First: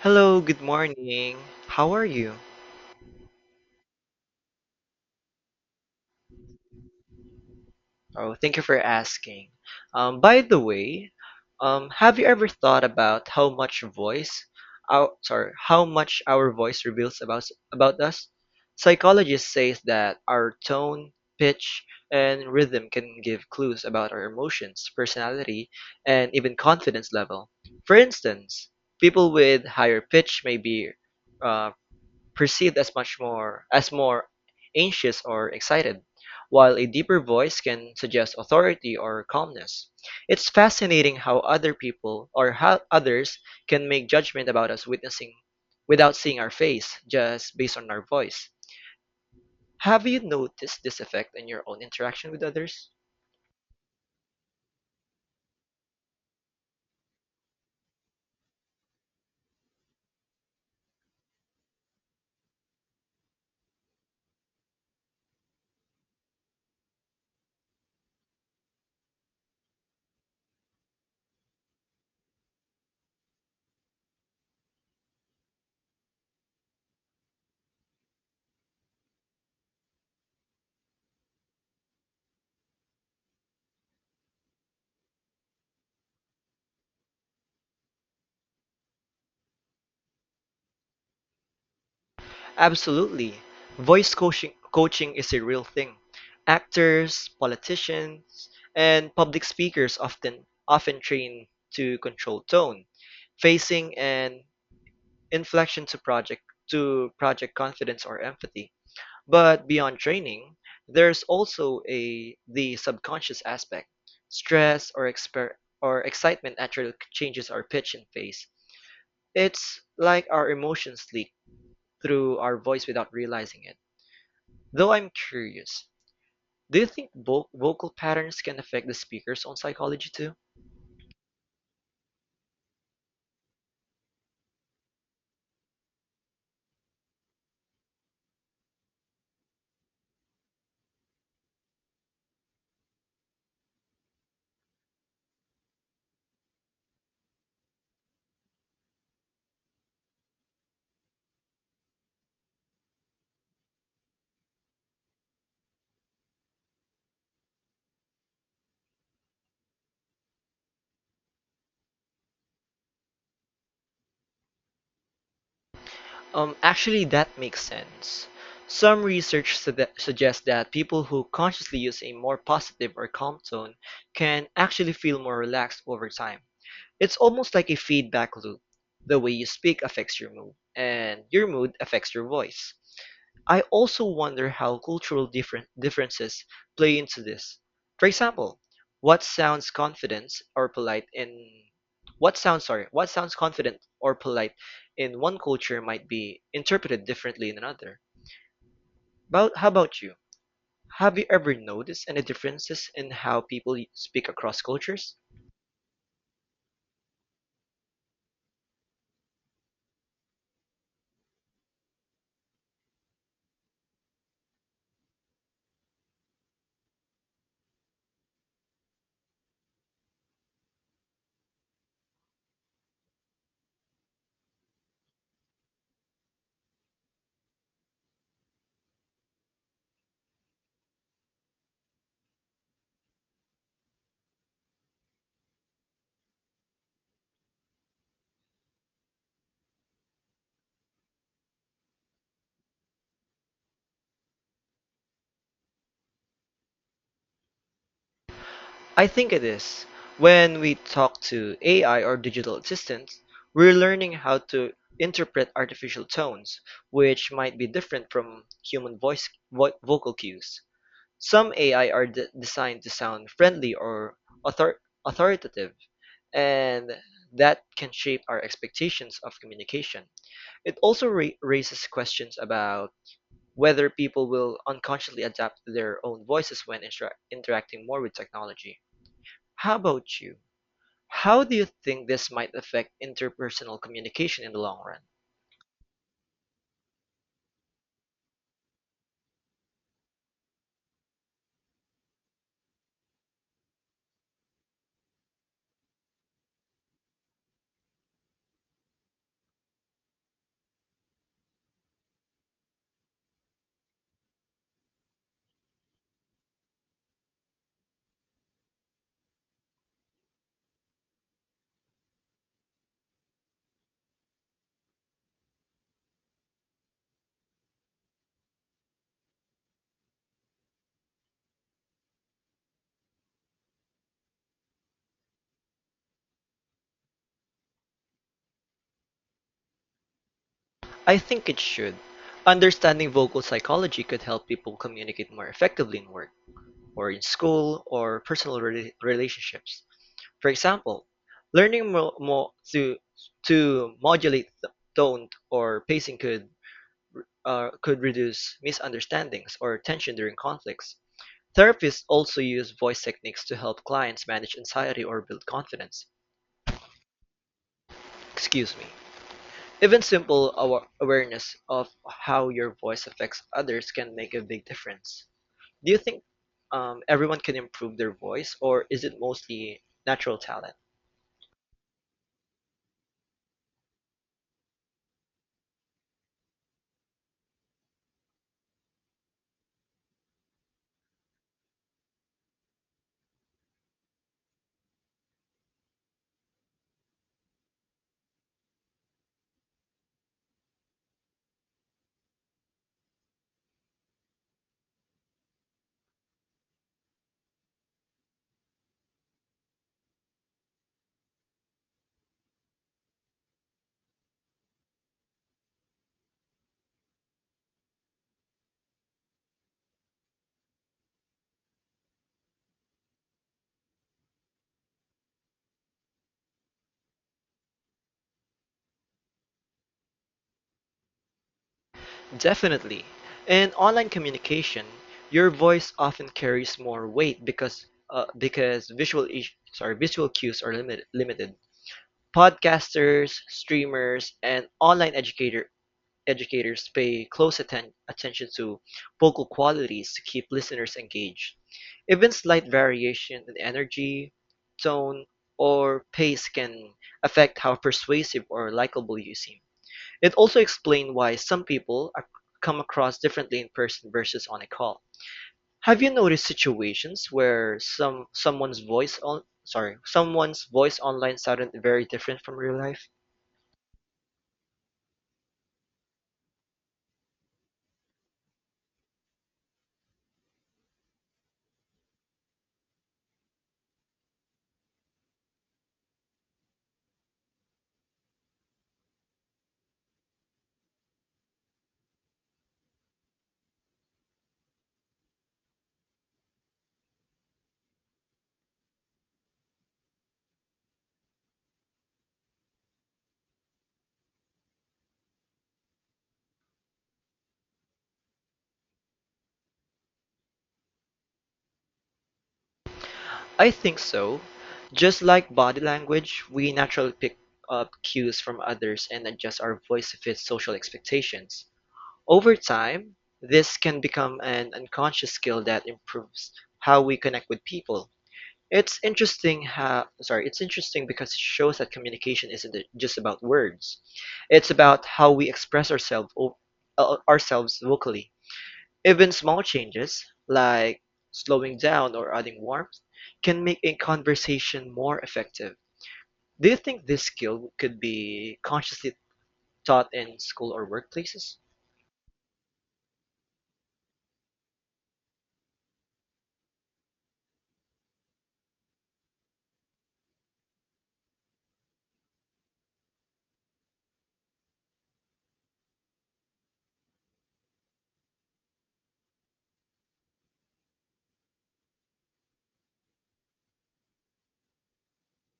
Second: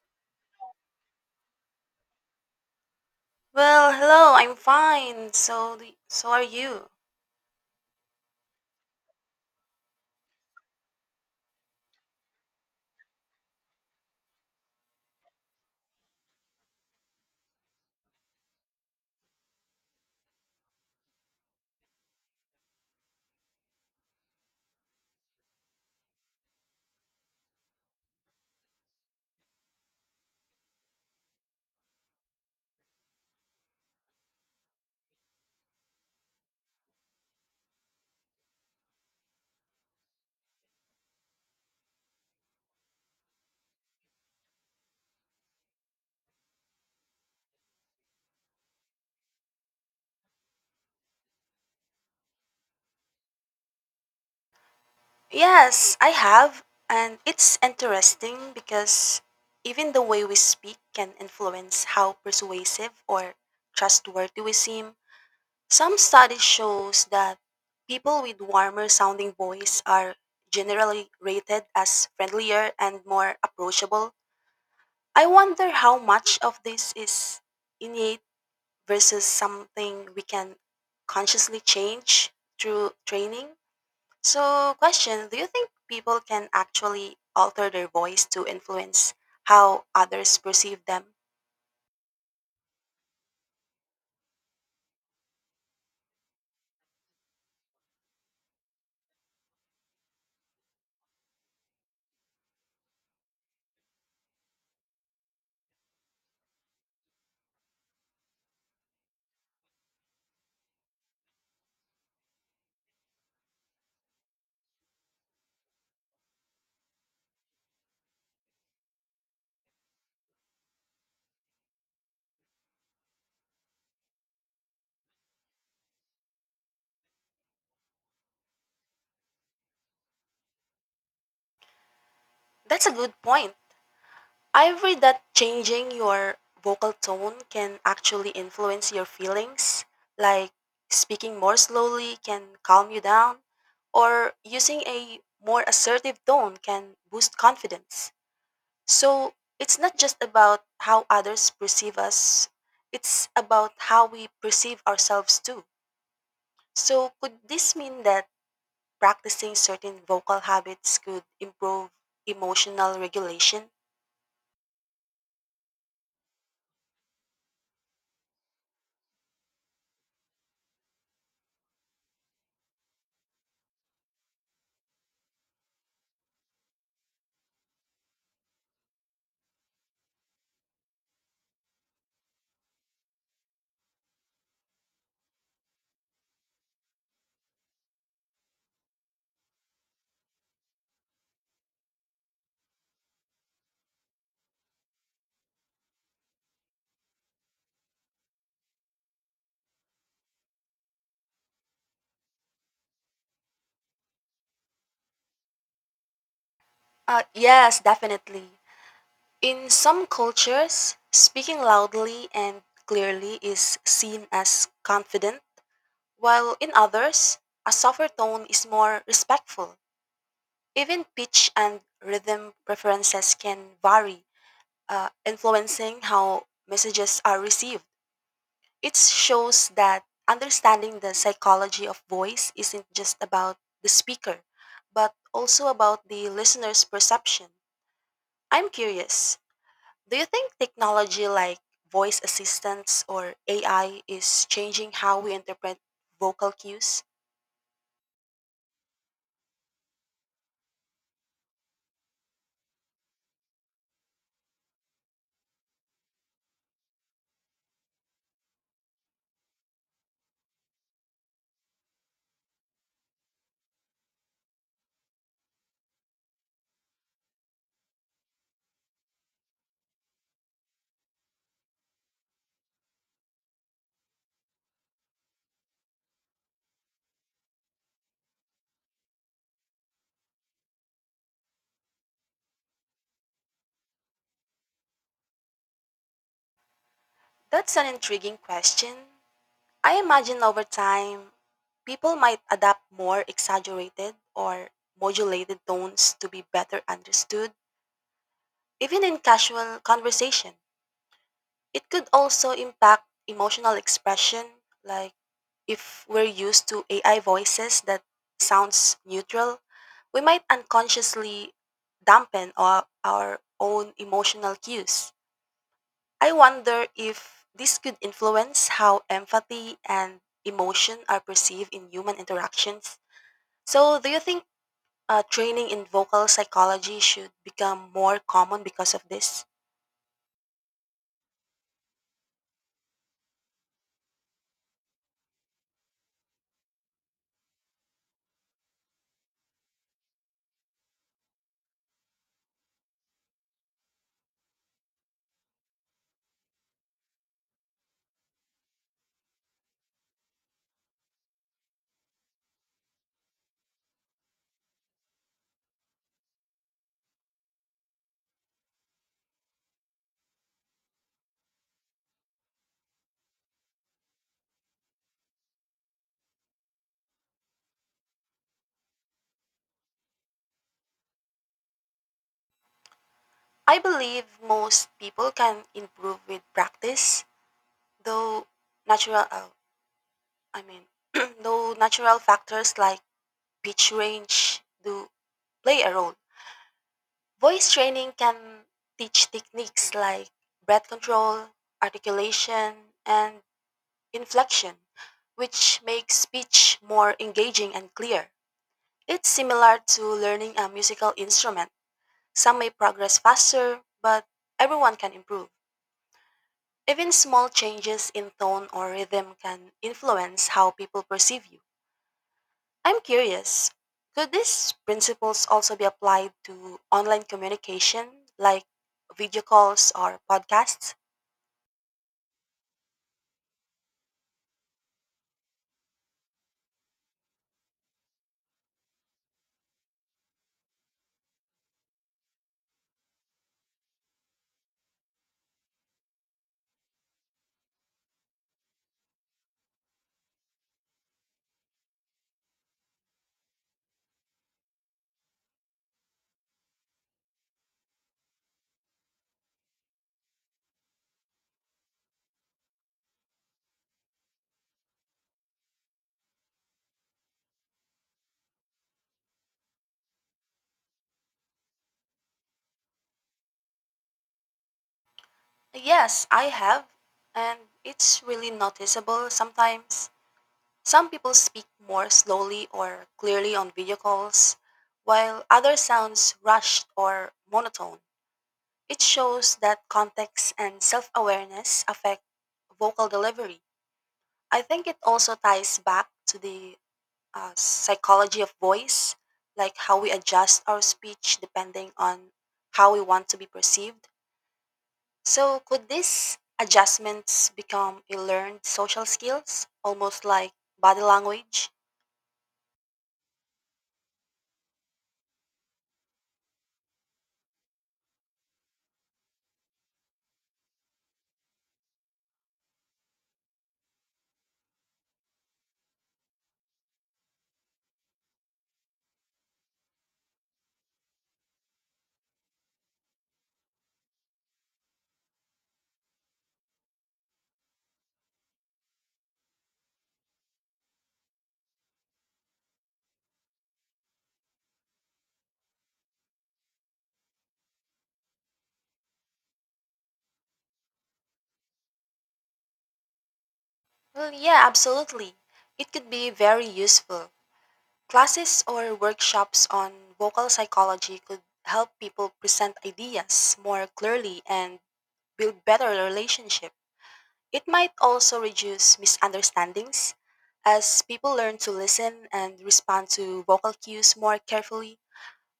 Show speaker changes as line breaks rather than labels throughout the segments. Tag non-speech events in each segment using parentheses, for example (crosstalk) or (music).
Hello, good morning. How are you?
Well, hello, I'm fine. So, so are you?
Oh, thank you for asking. By the way, have you ever thought about how much how much our voice reveals about us? Psychologists say that our tone, pitch, and rhythm can give clues about our emotions, personality, and even confidence level. For instance, people with higher pitch may be uh, perceived as much more as more anxious or excited, while a deeper voice can suggest authority or calmness. It's fascinating how other people or how others can make judgment about us witnessing without seeing our face, just based on our voice. Have you noticed this effect in your own interaction with others?
Yes, I have, and it's interesting because even the way we speak can influence how persuasive or trustworthy we seem. Some study shows that people with warmer sounding voice are generally rated as friendlier and more approachable. I wonder how much of this is innate versus something we can consciously change through training. So, question: do you think people can actually alter their voice to influence how others perceive them?
Absolutely. Voice coaching is a real thing. Actors, politicians, and public speakers often train to control tone, facing and inflection to project confidence or empathy. But beyond training, there's also a the subconscious aspect. Stress or exper or Excitement naturally changes our pitch and pace. It's like our emotions leak through our voice without realizing it. Though I'm curious, do you think vo vocal patterns can affect the speaker's own psychology too?
That's a good point. I've read that changing your vocal tone can actually influence your feelings, like speaking more slowly can calm you down, or using a more assertive tone can boost confidence. So it's not just about how others perceive us, it's about how we perceive ourselves too. So could this mean that practicing certain vocal habits could improve emotional regulation?
That makes sense. Some research suggests that people who consciously use a more positive or calm tone can actually feel more relaxed over time. It's almost like a feedback loop. The way you speak affects your mood, and your mood affects your voice. I also wonder how cultural different differences play into this. For example, what sounds confident or polite in what sounds sorry, what sounds confident or polite in one culture might be interpreted differently in another. But how about you? Have you ever noticed any differences in how people speak across cultures?
Yes, definitely. In some cultures, speaking loudly and clearly is seen as confident, while in others, a softer tone is more respectful. Even pitch and rhythm preferences can vary, influencing how messages are received. It shows that understanding the psychology of voice isn't just about the speaker, but also about the listener's perception. I'm curious, do you think technology like voice assistants or AI is changing how we interpret vocal cues?
I think it is. When we talk to AI or digital assistants, we're learning how to interpret artificial tones, which might be different from human vocal cues. Some AI are designed to sound friendly or authoritative, and that can shape our expectations of communication. It also raises questions about whether people will unconsciously adapt their own voices when interacting more with technology. How about you? How do you think this might affect interpersonal communication in the long run?
That's an intriguing question. I imagine over time, people might adapt more exaggerated or modulated tones to be better understood, even in casual conversation. It could also impact emotional expression, like if we're used to AI voices that sounds neutral, we might unconsciously dampen our own emotional cues. I wonder if this could influence how empathy and emotion are perceived in human interactions. So, do you think training in vocal psychology should become more common because of this?
I think it should. Understanding vocal psychology could help people communicate more effectively in work, or in school, or personal relationships. For example, learning to modulate tone or pacing could reduce misunderstandings or tension during conflicts. Therapists also use voice techniques to help clients manage anxiety or build confidence. Excuse me. Even simple awareness of how your voice affects others can make a big difference. Do you think everyone can improve their voice, or is it mostly natural talent?
I believe most people can improve with practice, though natural, uh, I mean, (clears throat) though natural factors like pitch range do play a role. Voice training can teach techniques like breath control, articulation, and inflection, which makes speech more engaging and clear. It's similar to learning a musical instrument. Some may progress faster, but everyone can improve. Even small changes in tone or rhythm can influence how people perceive you. I'm curious, could these principles also be applied to online communication like video calls or podcasts?
Definitely. In online communication, your voice often carries more weight because visual is- sorry visual cues are limited. Podcasters, streamers, and online educator educators pay close attention to vocal qualities to keep listeners engaged. Even slight variation in energy, tone, or pace can affect how persuasive or likable you seem. It also explains why come across differently in person versus on a call. Have you noticed situations where someone's voice online sounded very different from real life?
Yes, I have, and it's really noticeable sometimes. Some people speak more slowly or clearly on video calls, while others sounds rushed or monotone. It shows that context and self-awareness affect vocal delivery. I think it also ties back to the psychology of voice, like how we adjust our speech depending on how we want to be perceived. So could these adjustments become a learned social skills, almost like body language?
I think so. Just like body language, we naturally pick up cues from others and adjust our voice to fit social expectations. Over time, this can become an unconscious skill that improves how we connect with people. It's interesting because it shows that communication isn't just about words. It's about how we express ourselves vocally. Even small changes, like slowing down or adding warmth, can make a conversation more effective. Do you think this skill could be consciously taught in school or workplaces?
Well, yeah, absolutely. It could be very useful. Classes or workshops on vocal psychology could help people present ideas more clearly and build better relationship. It might also reduce misunderstandings as people learn to listen and respond to vocal cues more carefully.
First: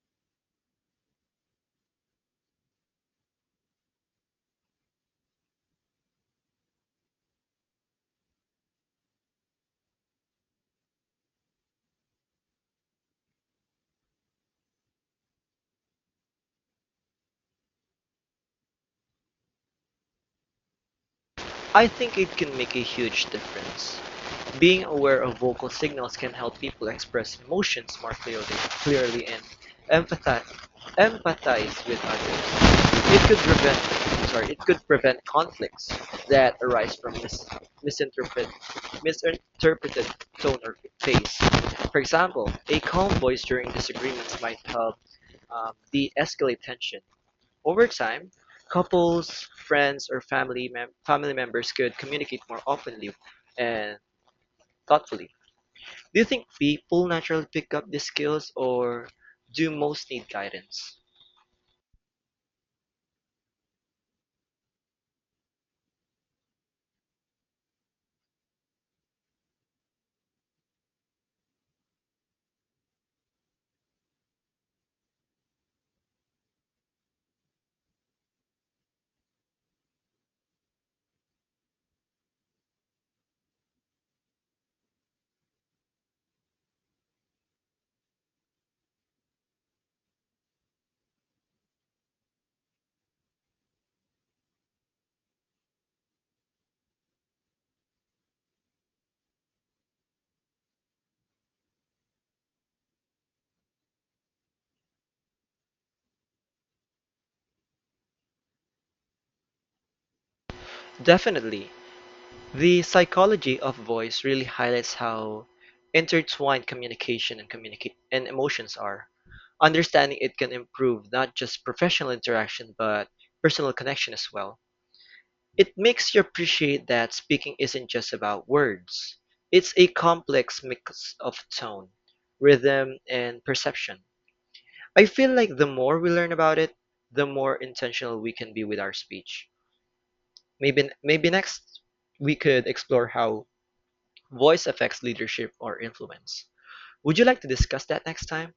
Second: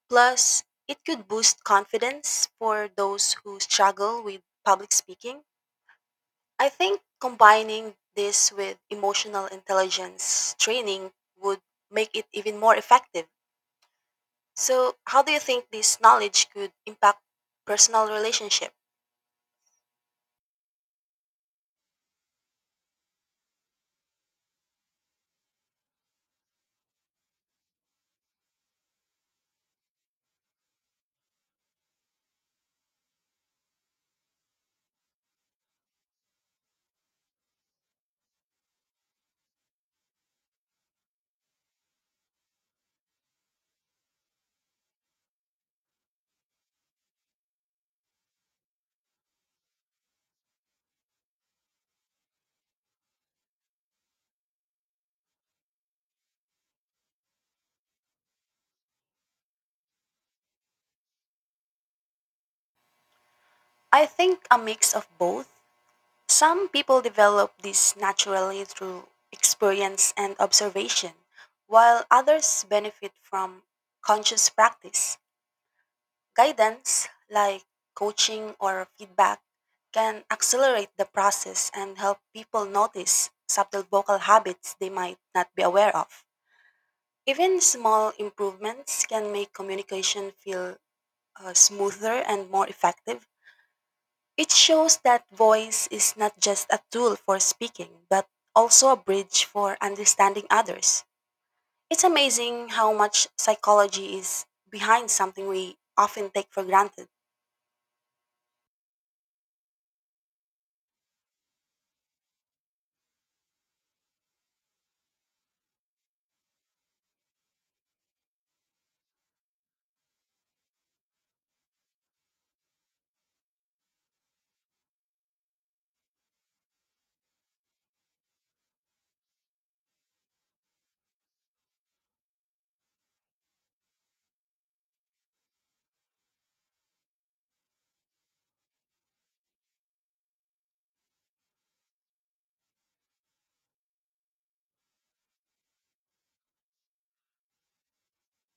Plus, it could boost confidence for those who struggle with public speaking. I think combining this with emotional intelligence training would make it even more effective. So, how do you think this knowledge could impact personal relationship?
I think it can make a huge difference. Being aware of vocal signals can help people express emotions more clearly and empathize, empathize with others. It could prevent conflicts that arise from misinterpret, misinterpreted tone or face. For example, a calm voice during disagreements might help de-escalate tension. Over time, couples, friends, or family members could communicate more openly and thoughtfully. Do you think people naturally pick up these skills, or do most need guidance?
I think a mix of both. Some people develop this naturally through experience and observation, while others benefit from conscious practice. Guidance, like coaching or feedback, can accelerate the process and help people notice subtle vocal habits they might not be aware of. Even small improvements can make communication feel smoother and more effective. It shows that voice is not just a tool for speaking, but also a bridge for understanding others. It's amazing how much psychology is behind something we often take for granted.
Definitely. The psychology of voice really highlights how intertwined communication and communicate and emotions are. Understanding it can improve not just professional interaction but personal connection as well. It makes you appreciate that speaking isn't just about words. It's a complex mix of tone, rhythm, and perception. I feel like the more we learn about it, the more intentional we can be with our speech. Maybe next we could explore how voice affects leadership or influence. Would you like to discuss that next time?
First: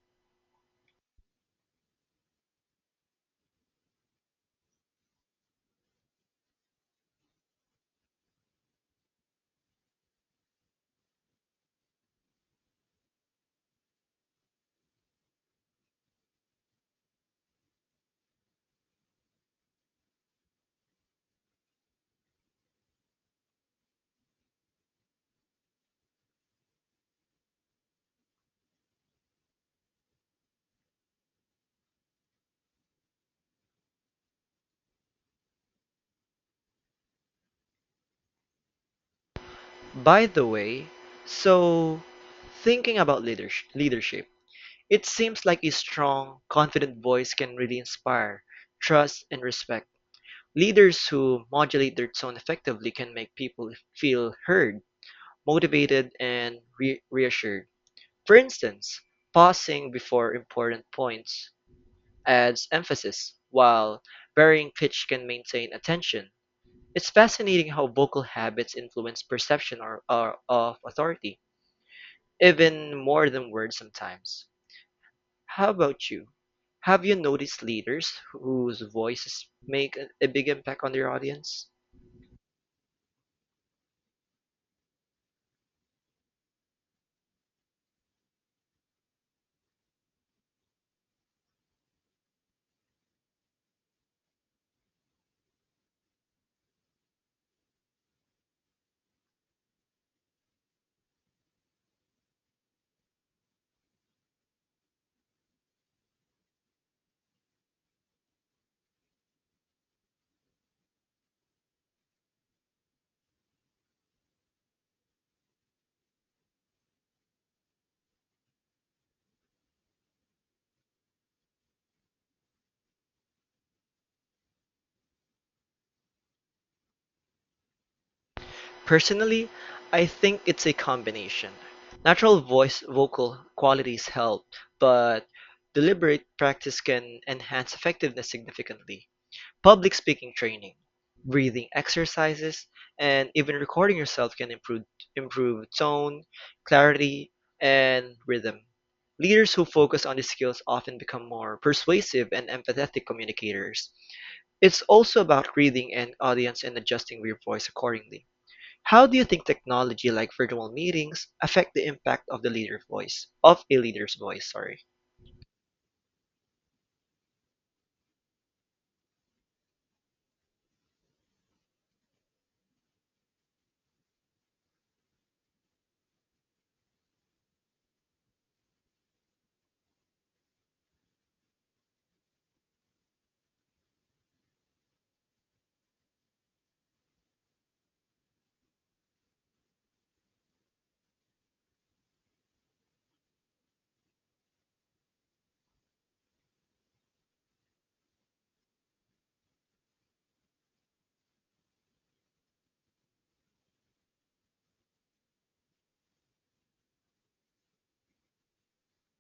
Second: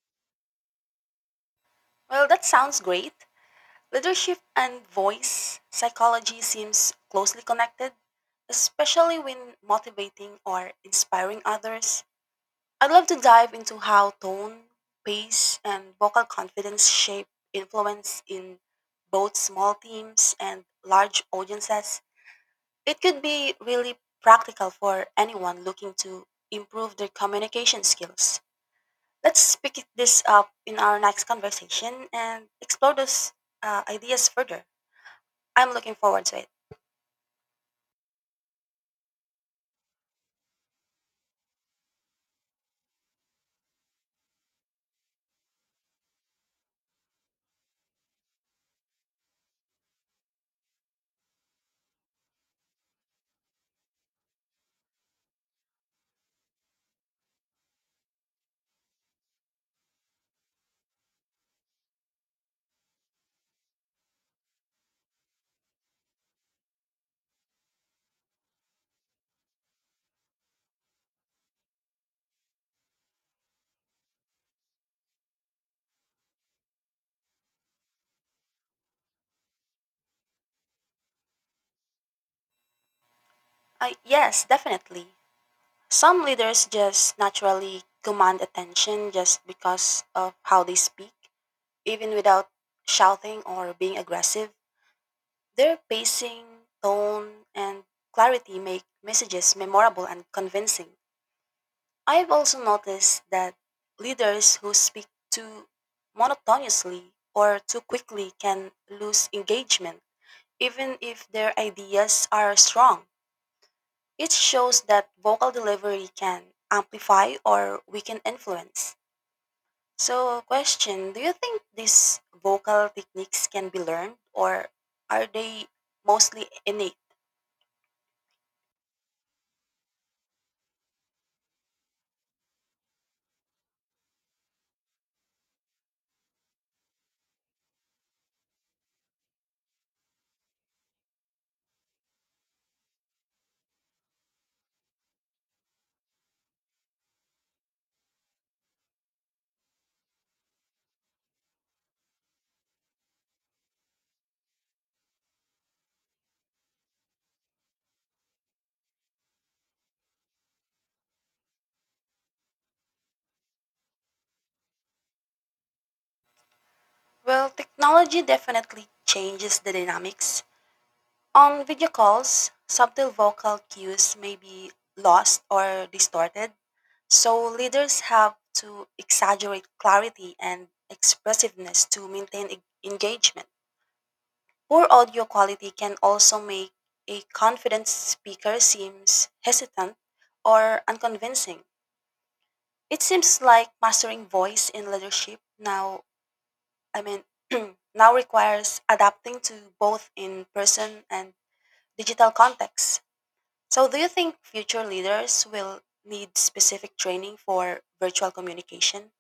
Well, that sounds great. Leadership and voice psychology seems closely connected, especially when motivating or inspiring others. I'd love to dive into how tone, pace, and vocal confidence shape influence in both small teams and large audiences. It could be really practical for anyone looking to improve their communication skills. Let's pick this up in our next conversation and explore those ideas further. I'm looking forward to it.
By the way, so thinking about leadership, it seems like a strong, confident voice can really inspire trust and respect. Leaders who modulate their tone effectively can make people feel heard, motivated, and reassured. For instance, pausing before important points adds emphasis, while varying pitch can maintain attention. It's fascinating how vocal habits influence or of authority, even more than words sometimes. How about you? Have you noticed leaders whose voices make a big impact on their audience?
Yes, definitely. Some leaders just naturally command attention just because of how they speak, even without shouting or being aggressive. Their pacing, tone, and clarity make messages memorable and convincing. I've also noticed that leaders who speak too monotonously or too quickly can lose engagement, even if their ideas are strong. It shows that vocal delivery can amplify or weaken influence. So, question: do you think these vocal techniques can be learned or are they mostly innate?
Personally, I think it's a combination. Natural voice vocal qualities help, but deliberate practice can enhance effectiveness significantly. Public speaking training, breathing exercises, and even recording yourself can improve tone, clarity, and rhythm. Leaders who focus on these skills often become more persuasive and empathetic communicators. It's also about reading an audience and adjusting your voice accordingly. How do you think technology like virtual meetings affect the impact of a leader's voice, sorry?
Well, technology definitely changes the dynamics. On video calls, subtle vocal cues may be lost or distorted, so leaders have to exaggerate clarity and expressiveness to maintain engagement. Poor audio quality can also make a confident speaker seems hesitant or unconvincing. It seems like mastering voice in leadership I mean, (clears throat) now requires adapting to both in person and digital contexts. So, do you think future leaders will need specific training for virtual communication?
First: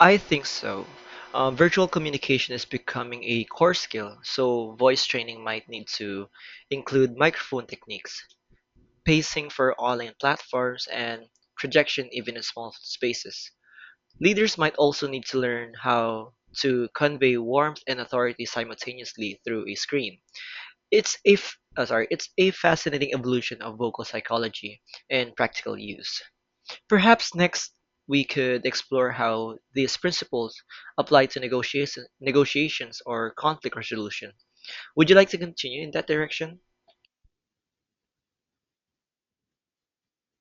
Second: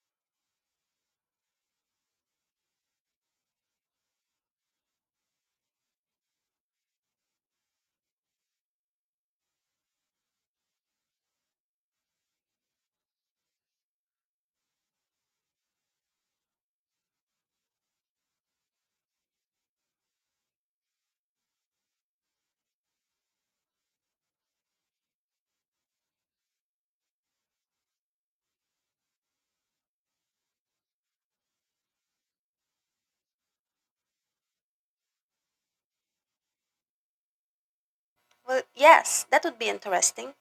I think so. Virtual communication is becoming a core skill, so voice training might need to include microphone techniques, pacing for online platforms, and projection even in small spaces. Leaders might also need to learn how to convey warmth and authority simultaneously through a screen. It's a fascinating evolution of vocal psychology and practical use. Perhaps next we could explore how these principles apply to negotiations or conflict resolution. Would you like to continue in that direction?
Well, yes, that would be interesting.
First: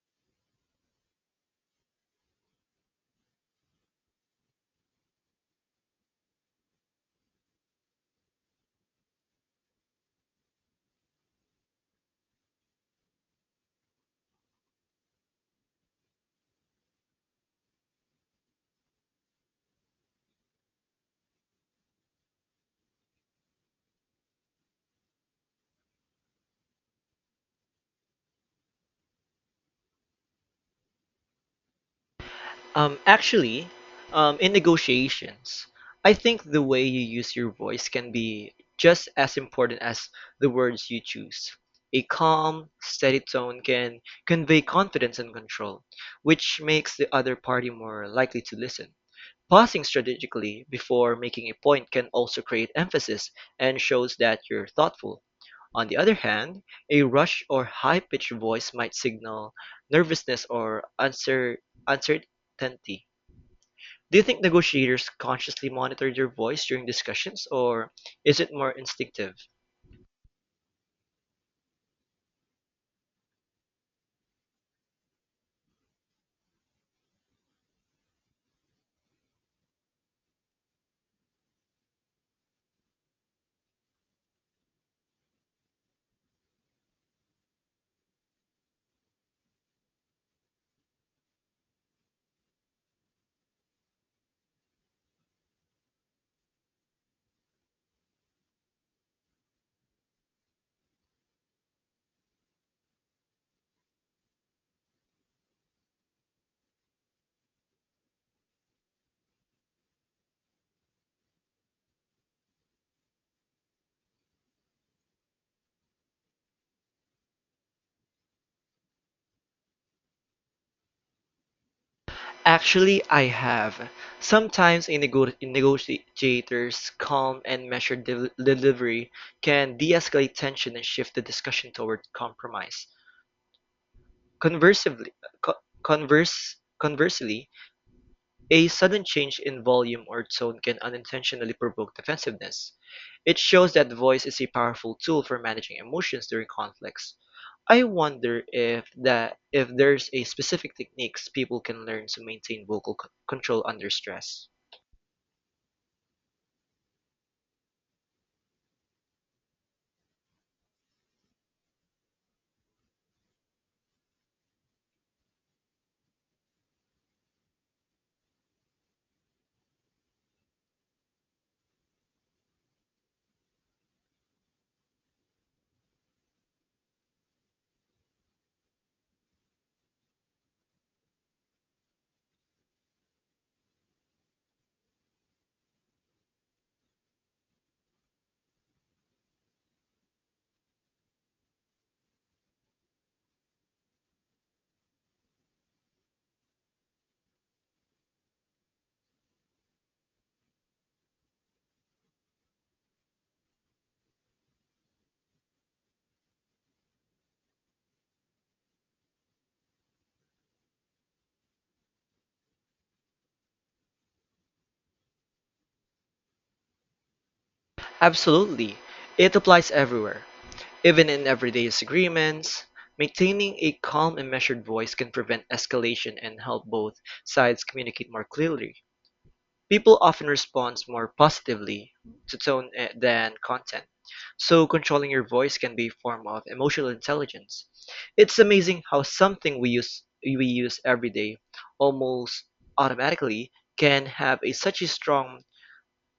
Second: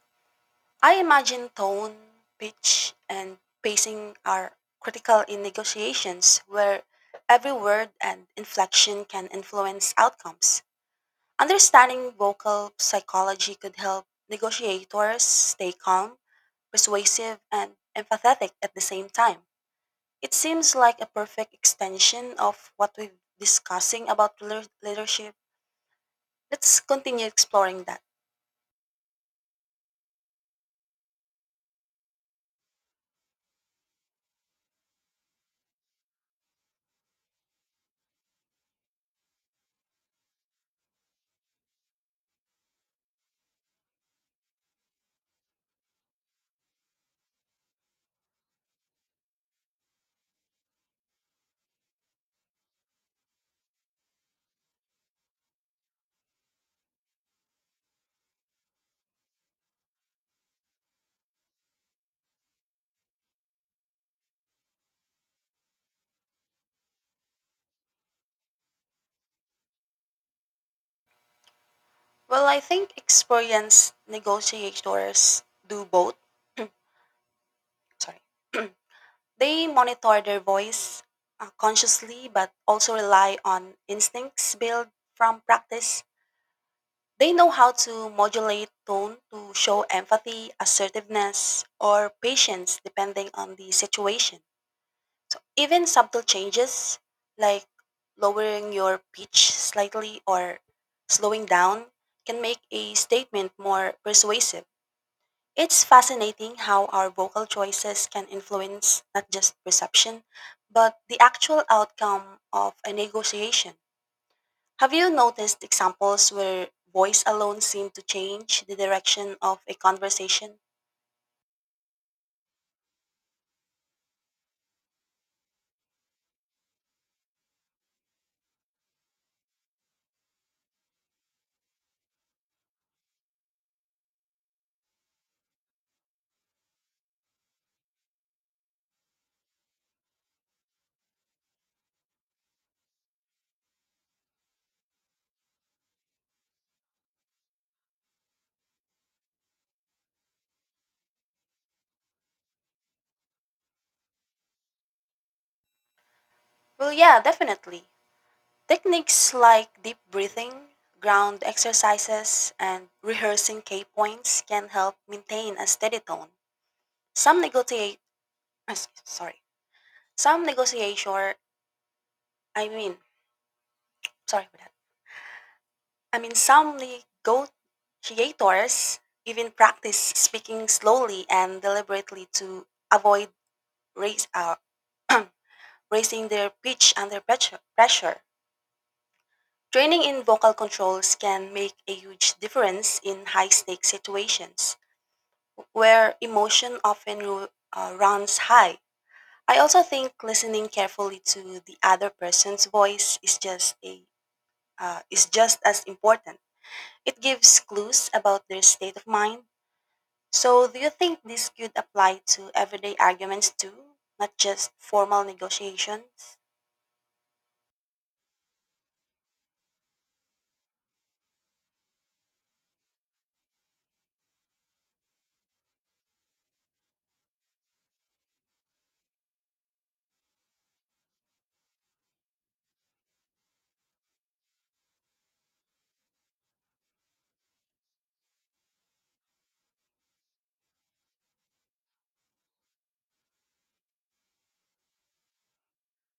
I imagine tone, pitch, and pacing are critical in negotiations where every word and inflection can influence outcomes. Understanding vocal psychology could help negotiators stay calm, persuasive, and empathetic at the same time. It seems like a perfect extension of what we've discussing about leadership. Let's continue exploring that.
Um, actually, in negotiations, I think the way you use your voice can be just as important as the words you choose. A calm, steady tone can convey confidence and control, which makes the other party more likely to listen. Pausing strategically before making a point can also create emphasis and shows that you're thoughtful. On the other hand, a rushed or high-pitched voice might signal nervousness or uncertainty. Do you think negotiators consciously monitor their voice during discussions, or is it more instinctive?
Well, I think experienced negotiators do both, sorry. (clears throat) They monitor their voice consciously but also rely on instincts built from practice. They know how to modulate tone to show empathy, assertiveness, or patience depending on the situation. So even subtle changes like lowering your pitch slightly or slowing down can make a statement more persuasive. It's fascinating how our vocal choices can influence not just perception, but the actual outcome of a negotiation. Have you noticed examples where voice alone seemed to change the direction of a conversation?
Actually, I have. Sometimes a negotiator's calm and measured delivery can de escalate tension and shift the discussion toward compromise. Conversely, Conversely, a sudden change in volume or tone can unintentionally provoke defensiveness. It shows that voice is a powerful tool for managing emotions during conflicts. I wonder if there's a specific techniques people can learn to maintain vocal control under stress.
Well, yeah, definitely. Techniques like deep breathing, ground exercises, and rehearsing key points can help maintain a steady tone. Some negotiate, (coughs) sorry, some negotiator, I mean, sorry for that I mean, some go- creators even practice speaking slowly and deliberately to avoid raise, uh, (clears throat) raising their pitch under pressure. Training in vocal controls can make a huge difference in high stakes situations where emotion often runs high. I also think listening carefully to the other person's voice is just a is just as important. It gives clues about their state of mind. So, do you think this could apply to everyday arguments too, not just formal negotiations?
Absolutely. It applies everywhere. Even in everyday disagreements, maintaining a calm and measured voice can prevent escalation and help both sides communicate more clearly. People often respond more positively to than content, so controlling your voice can be a form of emotional intelligence. It's amazing how something we use every day almost automatically can have such a strong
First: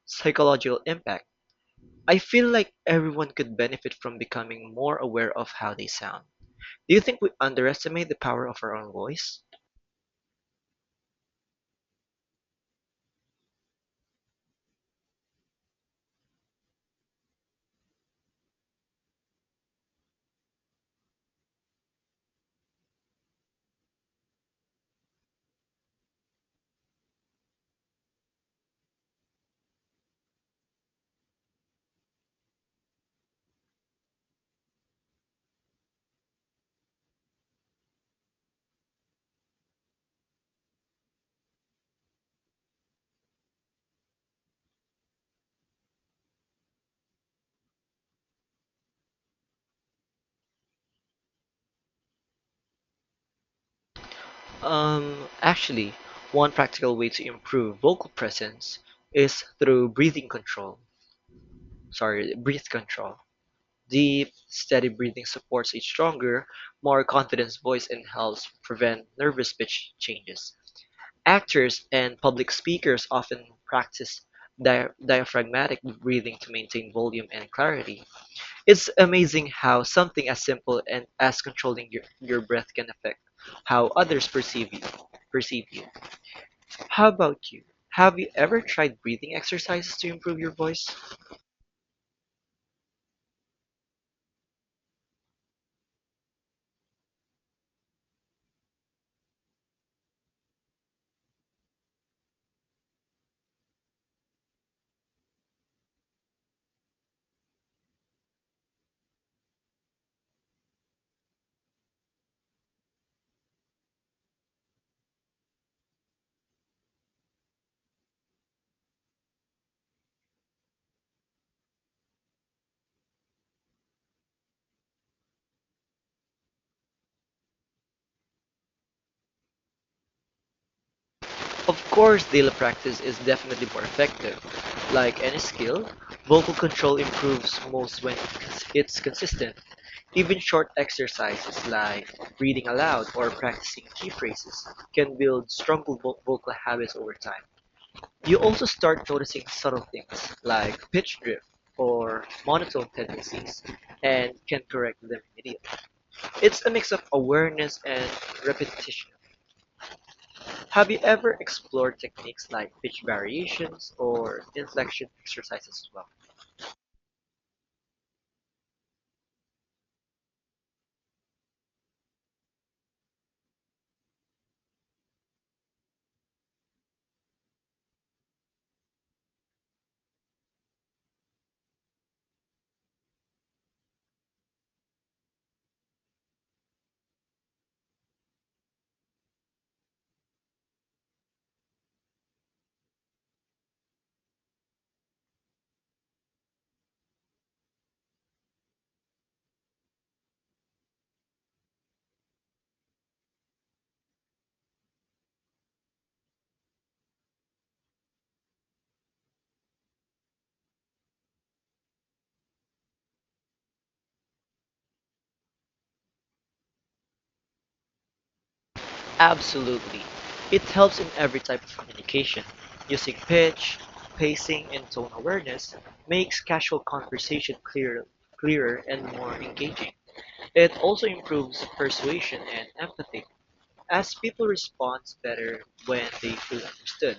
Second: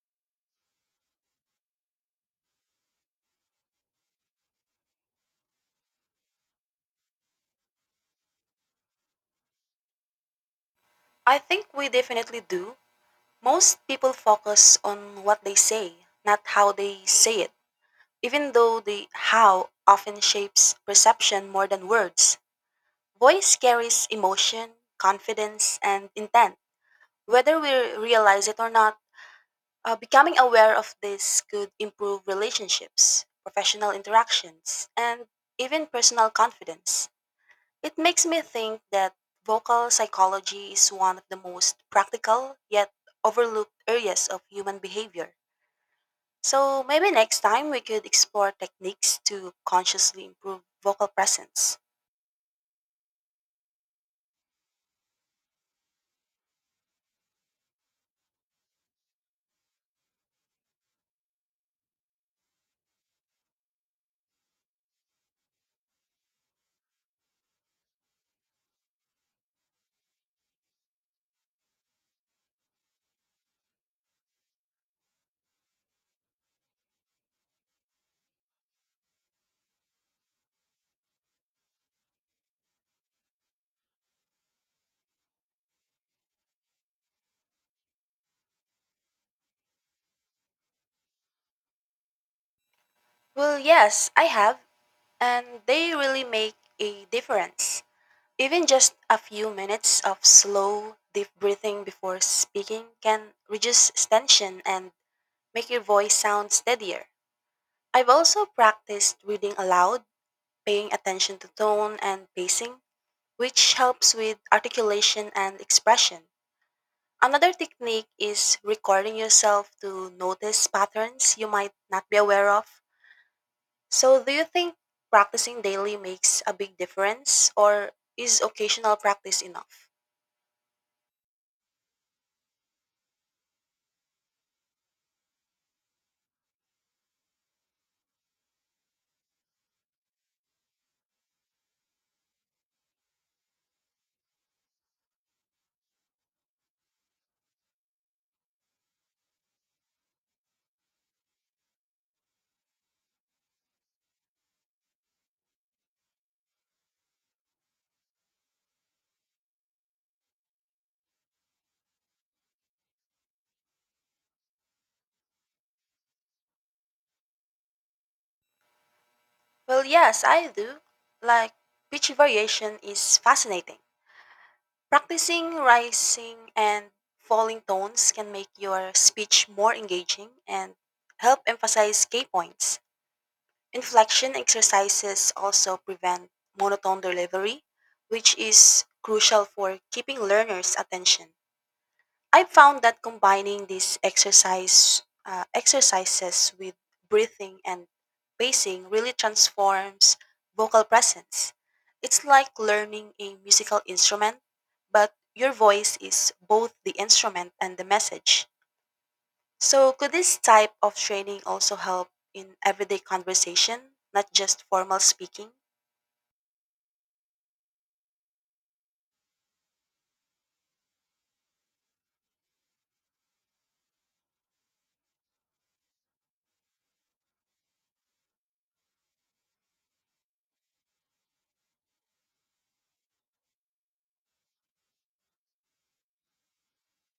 psychological impact. I feel like everyone could benefit from becoming more aware of how they sound. Do you think we underestimate the power of our own voice?
I think we definitely do. Most people focus on what they say, not how they say it, even though the how often shapes perception more than words. Voice carries emotion, confidence, and intent. Whether we realize it or not, becoming aware of this could improve relationships, professional interactions, and even personal confidence. It makes me think that vocal psychology is one of the most practical yet overlooked areas of human behavior. So maybe next time we could explore techniques to consciously improve vocal presence.
Um, actually, One practical way to improve vocal presence is through breath control. Deep, steady breathing supports a stronger, more confident voice and helps prevent nervous pitch changes. Actors and public speakers often practice diaphragmatic breathing to maintain volume and clarity. It's amazing how something as simple and as controlling your breath can affect how others perceive you. How about you? Have you ever tried breathing exercises to improve your voice?
Well, yes, I have, and they really make a difference. Even just a few minutes of slow, deep breathing before speaking can reduce tension and make your voice sound steadier. I've also practiced reading aloud, paying attention to tone and pacing, which helps with articulation and expression. Another technique is recording yourself to notice patterns you might not be aware of. So, do you think practicing daily makes a big difference, or is occasional practice enough?
Of course, daily practice is definitely more effective. Like any skill, vocal control improves most when it's consistent. Even short exercises like reading aloud or practicing key phrases can build stronger vocal habits over time. You also start noticing subtle things like pitch drift or monotone tendencies and can correct them immediately. It's a mix of awareness and repetition. Have you ever explored techniques like pitch variations or inflection exercises as well?
Well, yes, I do. Like, pitch variation is fascinating. Practicing rising and falling tones can make your speech more engaging and help emphasize key points. Inflection exercises also prevent monotone delivery, which is crucial for keeping learners' attention. I found that combining these exercises with breathing and pacing really transforms vocal presence. It's like learning a musical instrument, but your voice is both the instrument and the message. So, could this type of training also help in everyday conversation, not just formal speaking?
Absolutely. It helps in every type of communication. Using pitch, pacing, and tone awareness makes casual conversation clearer and more engaging. It also improves persuasion and empathy, as people respond better when they feel understood.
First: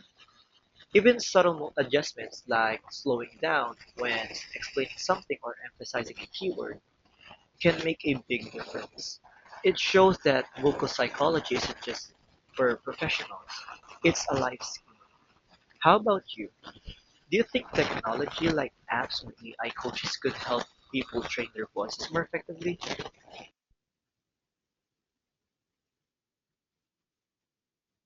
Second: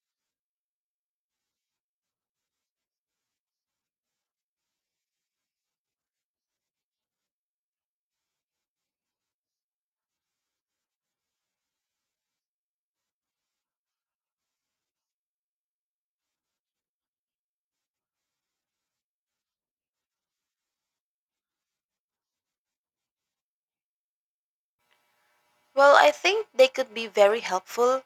Even subtle adjustments like slowing down when explaining something or emphasizing a keyword can make a big difference. It shows that vocal psychology isn't just for professionals, it's a life skill. How about you? Do you think technology like apps or AI coaches could help people train their voices more effectively?
Well, I think they could be very helpful.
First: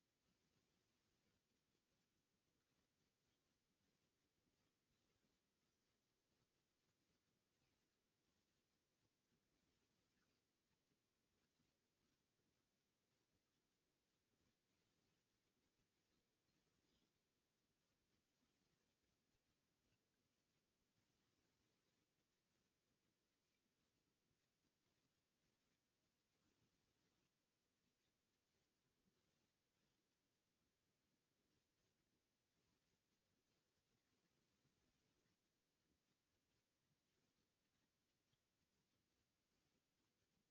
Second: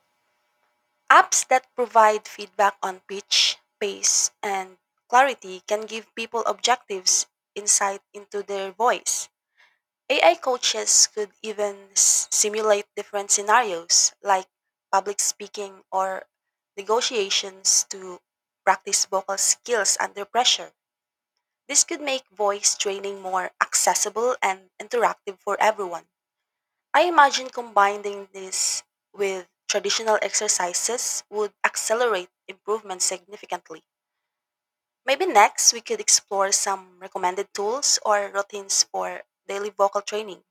Apps that provide feedback on pitch, pace, and clarity can give people objectives insight into their voice. AI coaches could even simulate different scenarios like public speaking or negotiations to practice vocal skills under pressure. This could make voice training more accessible and interactive for everyone. I imagine combining this with traditional exercises would accelerate improvement significantly. Maybe next we could explore some recommended tools or routines for daily vocal training.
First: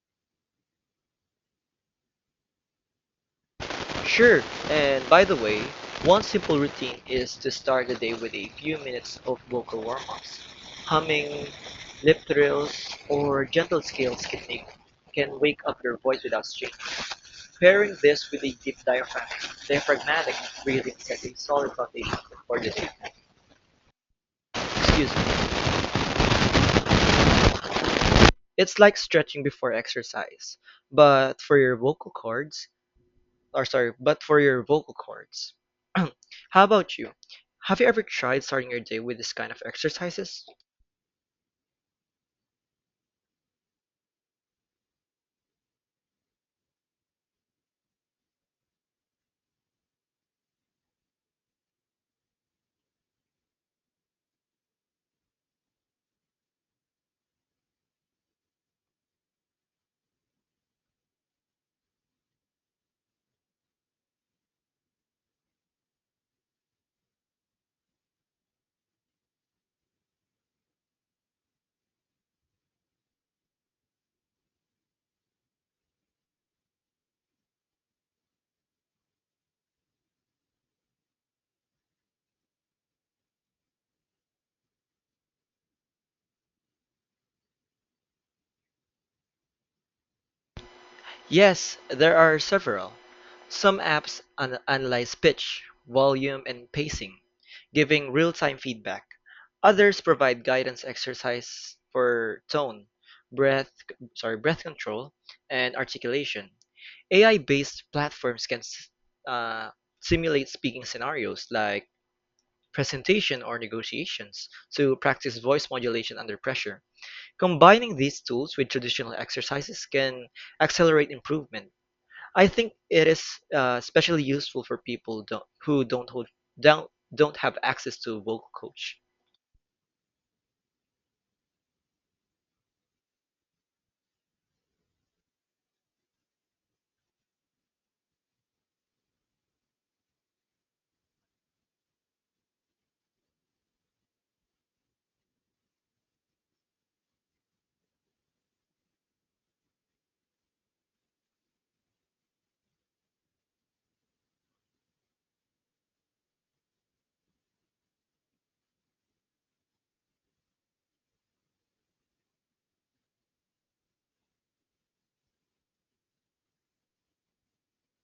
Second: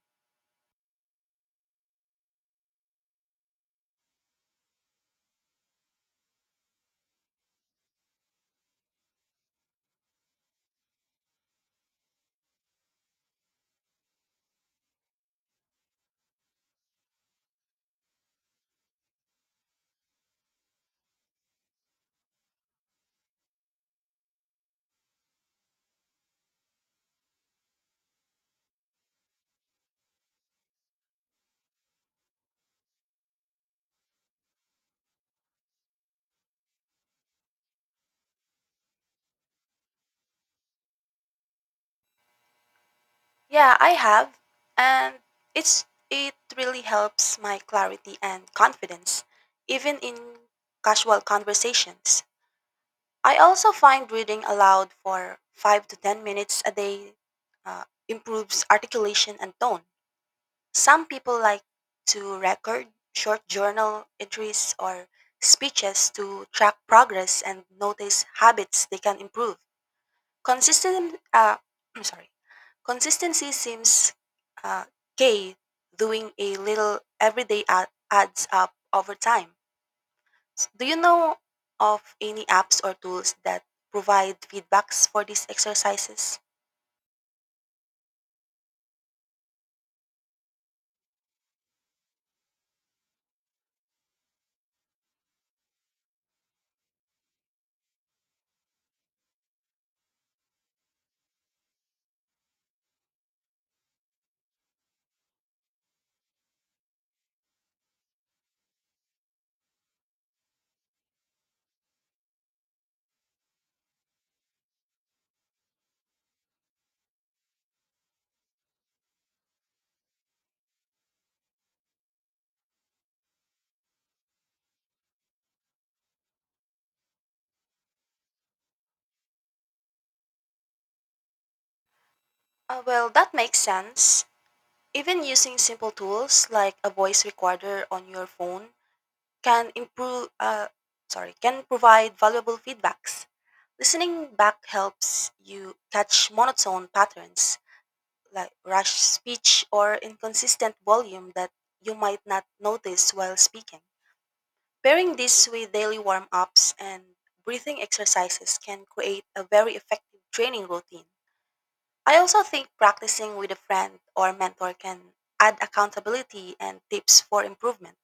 Sure, and by the way, one simple routine is to start the day with a few minutes of vocal warm ups. Humming, lip trills, or gentle scales can wake up your voice without strain. Pairing this with a deep diaphragmatic breathing sets a solid foundation for the day. Excuse me. It's like stretching before exercise, but for your vocal cords. Or sorry, but for your vocal cords. (clears throat) How about you? Have you ever tried starting your day with this kind of exercises?
Yeah, I have, and it really helps my clarity and confidence even in casual conversations. I also find reading aloud for 5 to 10 minutes a day, improves articulation and tone. Some people like to record short journal entries or speeches to track progress and notice habits they can improve. Consistent, uh, (clears throat) I'm sorry, consistency seems, uh, key. Doing a little every day adds up over time. Do you know of any apps or tools that provide feedbacks for these exercises?
Yes, there are several. Some apps analyze pitch, volume, and pacing, giving real-time feedback. Others provide guidance exercise for breath, breath control, and articulation. AI-based platforms can uh, simulate speaking scenarios like presentation, or negotiations to practice voice modulation under pressure. Combining these tools with traditional exercises can accelerate improvement. I think it is especially useful for people don't, who don't hold, don't, don't have access to a vocal coach.
Well, that makes sense. Even using simple tools like a voice recorder on your phone can improve uh, can provide valuable feedbacks. Listening back helps you catch monotone patterns like rash speech or inconsistent volume that you might not notice while speaking. Pairing this with daily warm ups and breathing exercises can create a very effective training routine. I also think practicing with a friend or mentor can add accountability and tips for improvement.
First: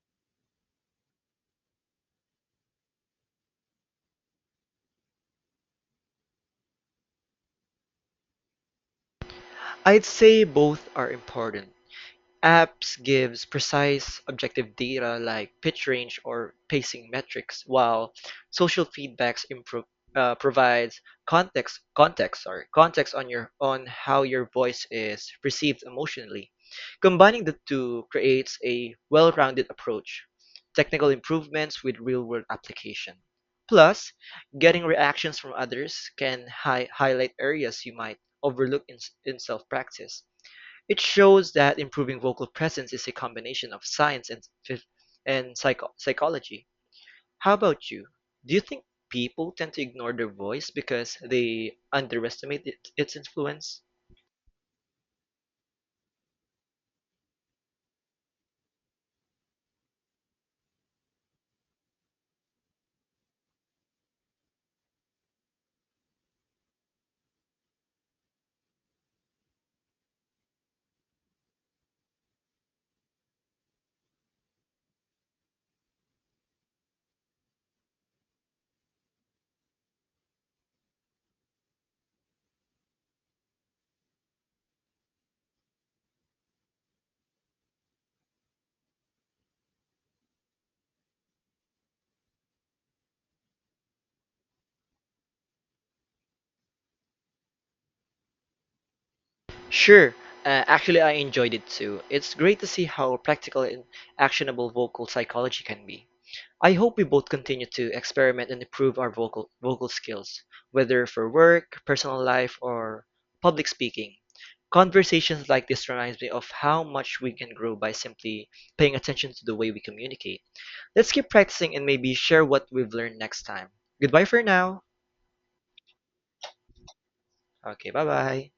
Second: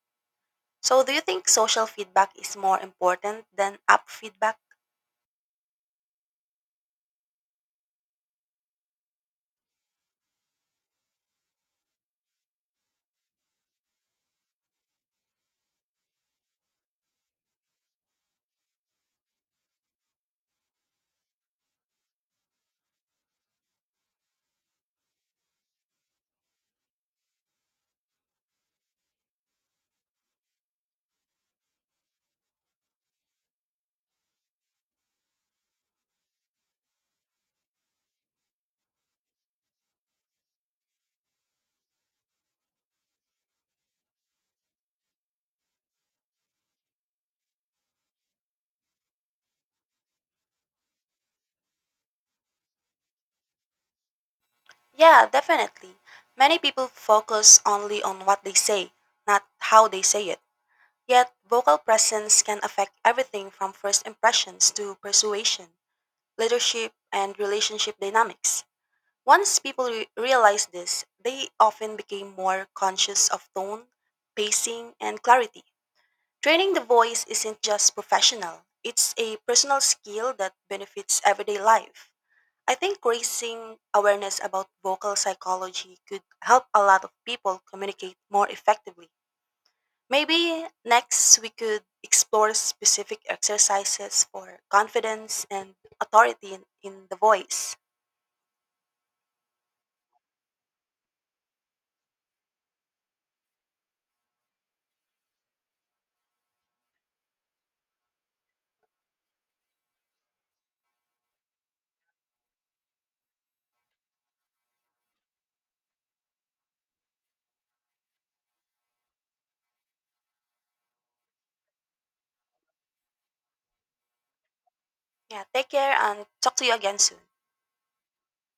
So, do you think social feedback is more important than app feedback?
I'd say both are important. Apps gives precise, objective data like pitch range or pacing metrics, while social feedbacks provides context on your on how your voice is perceived emotionally. Combining the two creates a well-rounded approach, technical improvements with real-world application. Plus, getting reactions from others can highlight areas you might overlook in self-practice. It shows that improving vocal presence is a combination of science and psychology. How about you? Do you think people tend to ignore their voice because they underestimate its influence?
Yeah, definitely. Many people focus only on what they say, not how they say it. Yet, vocal presence can affect everything from first impressions to persuasion, leadership, and relationship dynamics. Once people realized this, they often became more conscious of tone, pacing, and clarity. Training the voice isn't just professional, it's a personal skill that benefits everyday life. I think raising awareness about vocal psychology could help a lot of people communicate more effectively. Maybe next we could explore specific exercises for confidence and authority in the voice.
Sure. Actually, I enjoyed it too. It's great to see how practical and actionable vocal psychology can be. I hope we both continue to experiment and improve our vocal skills, whether for work, personal life, or public speaking. Conversations like this reminds me of how much we can grow by simply paying attention to the way we communicate. Let's keep practicing and maybe share what we've learned next time. Goodbye for now.
Yeah, take care and talk to you again soon.
Okay, bye-bye.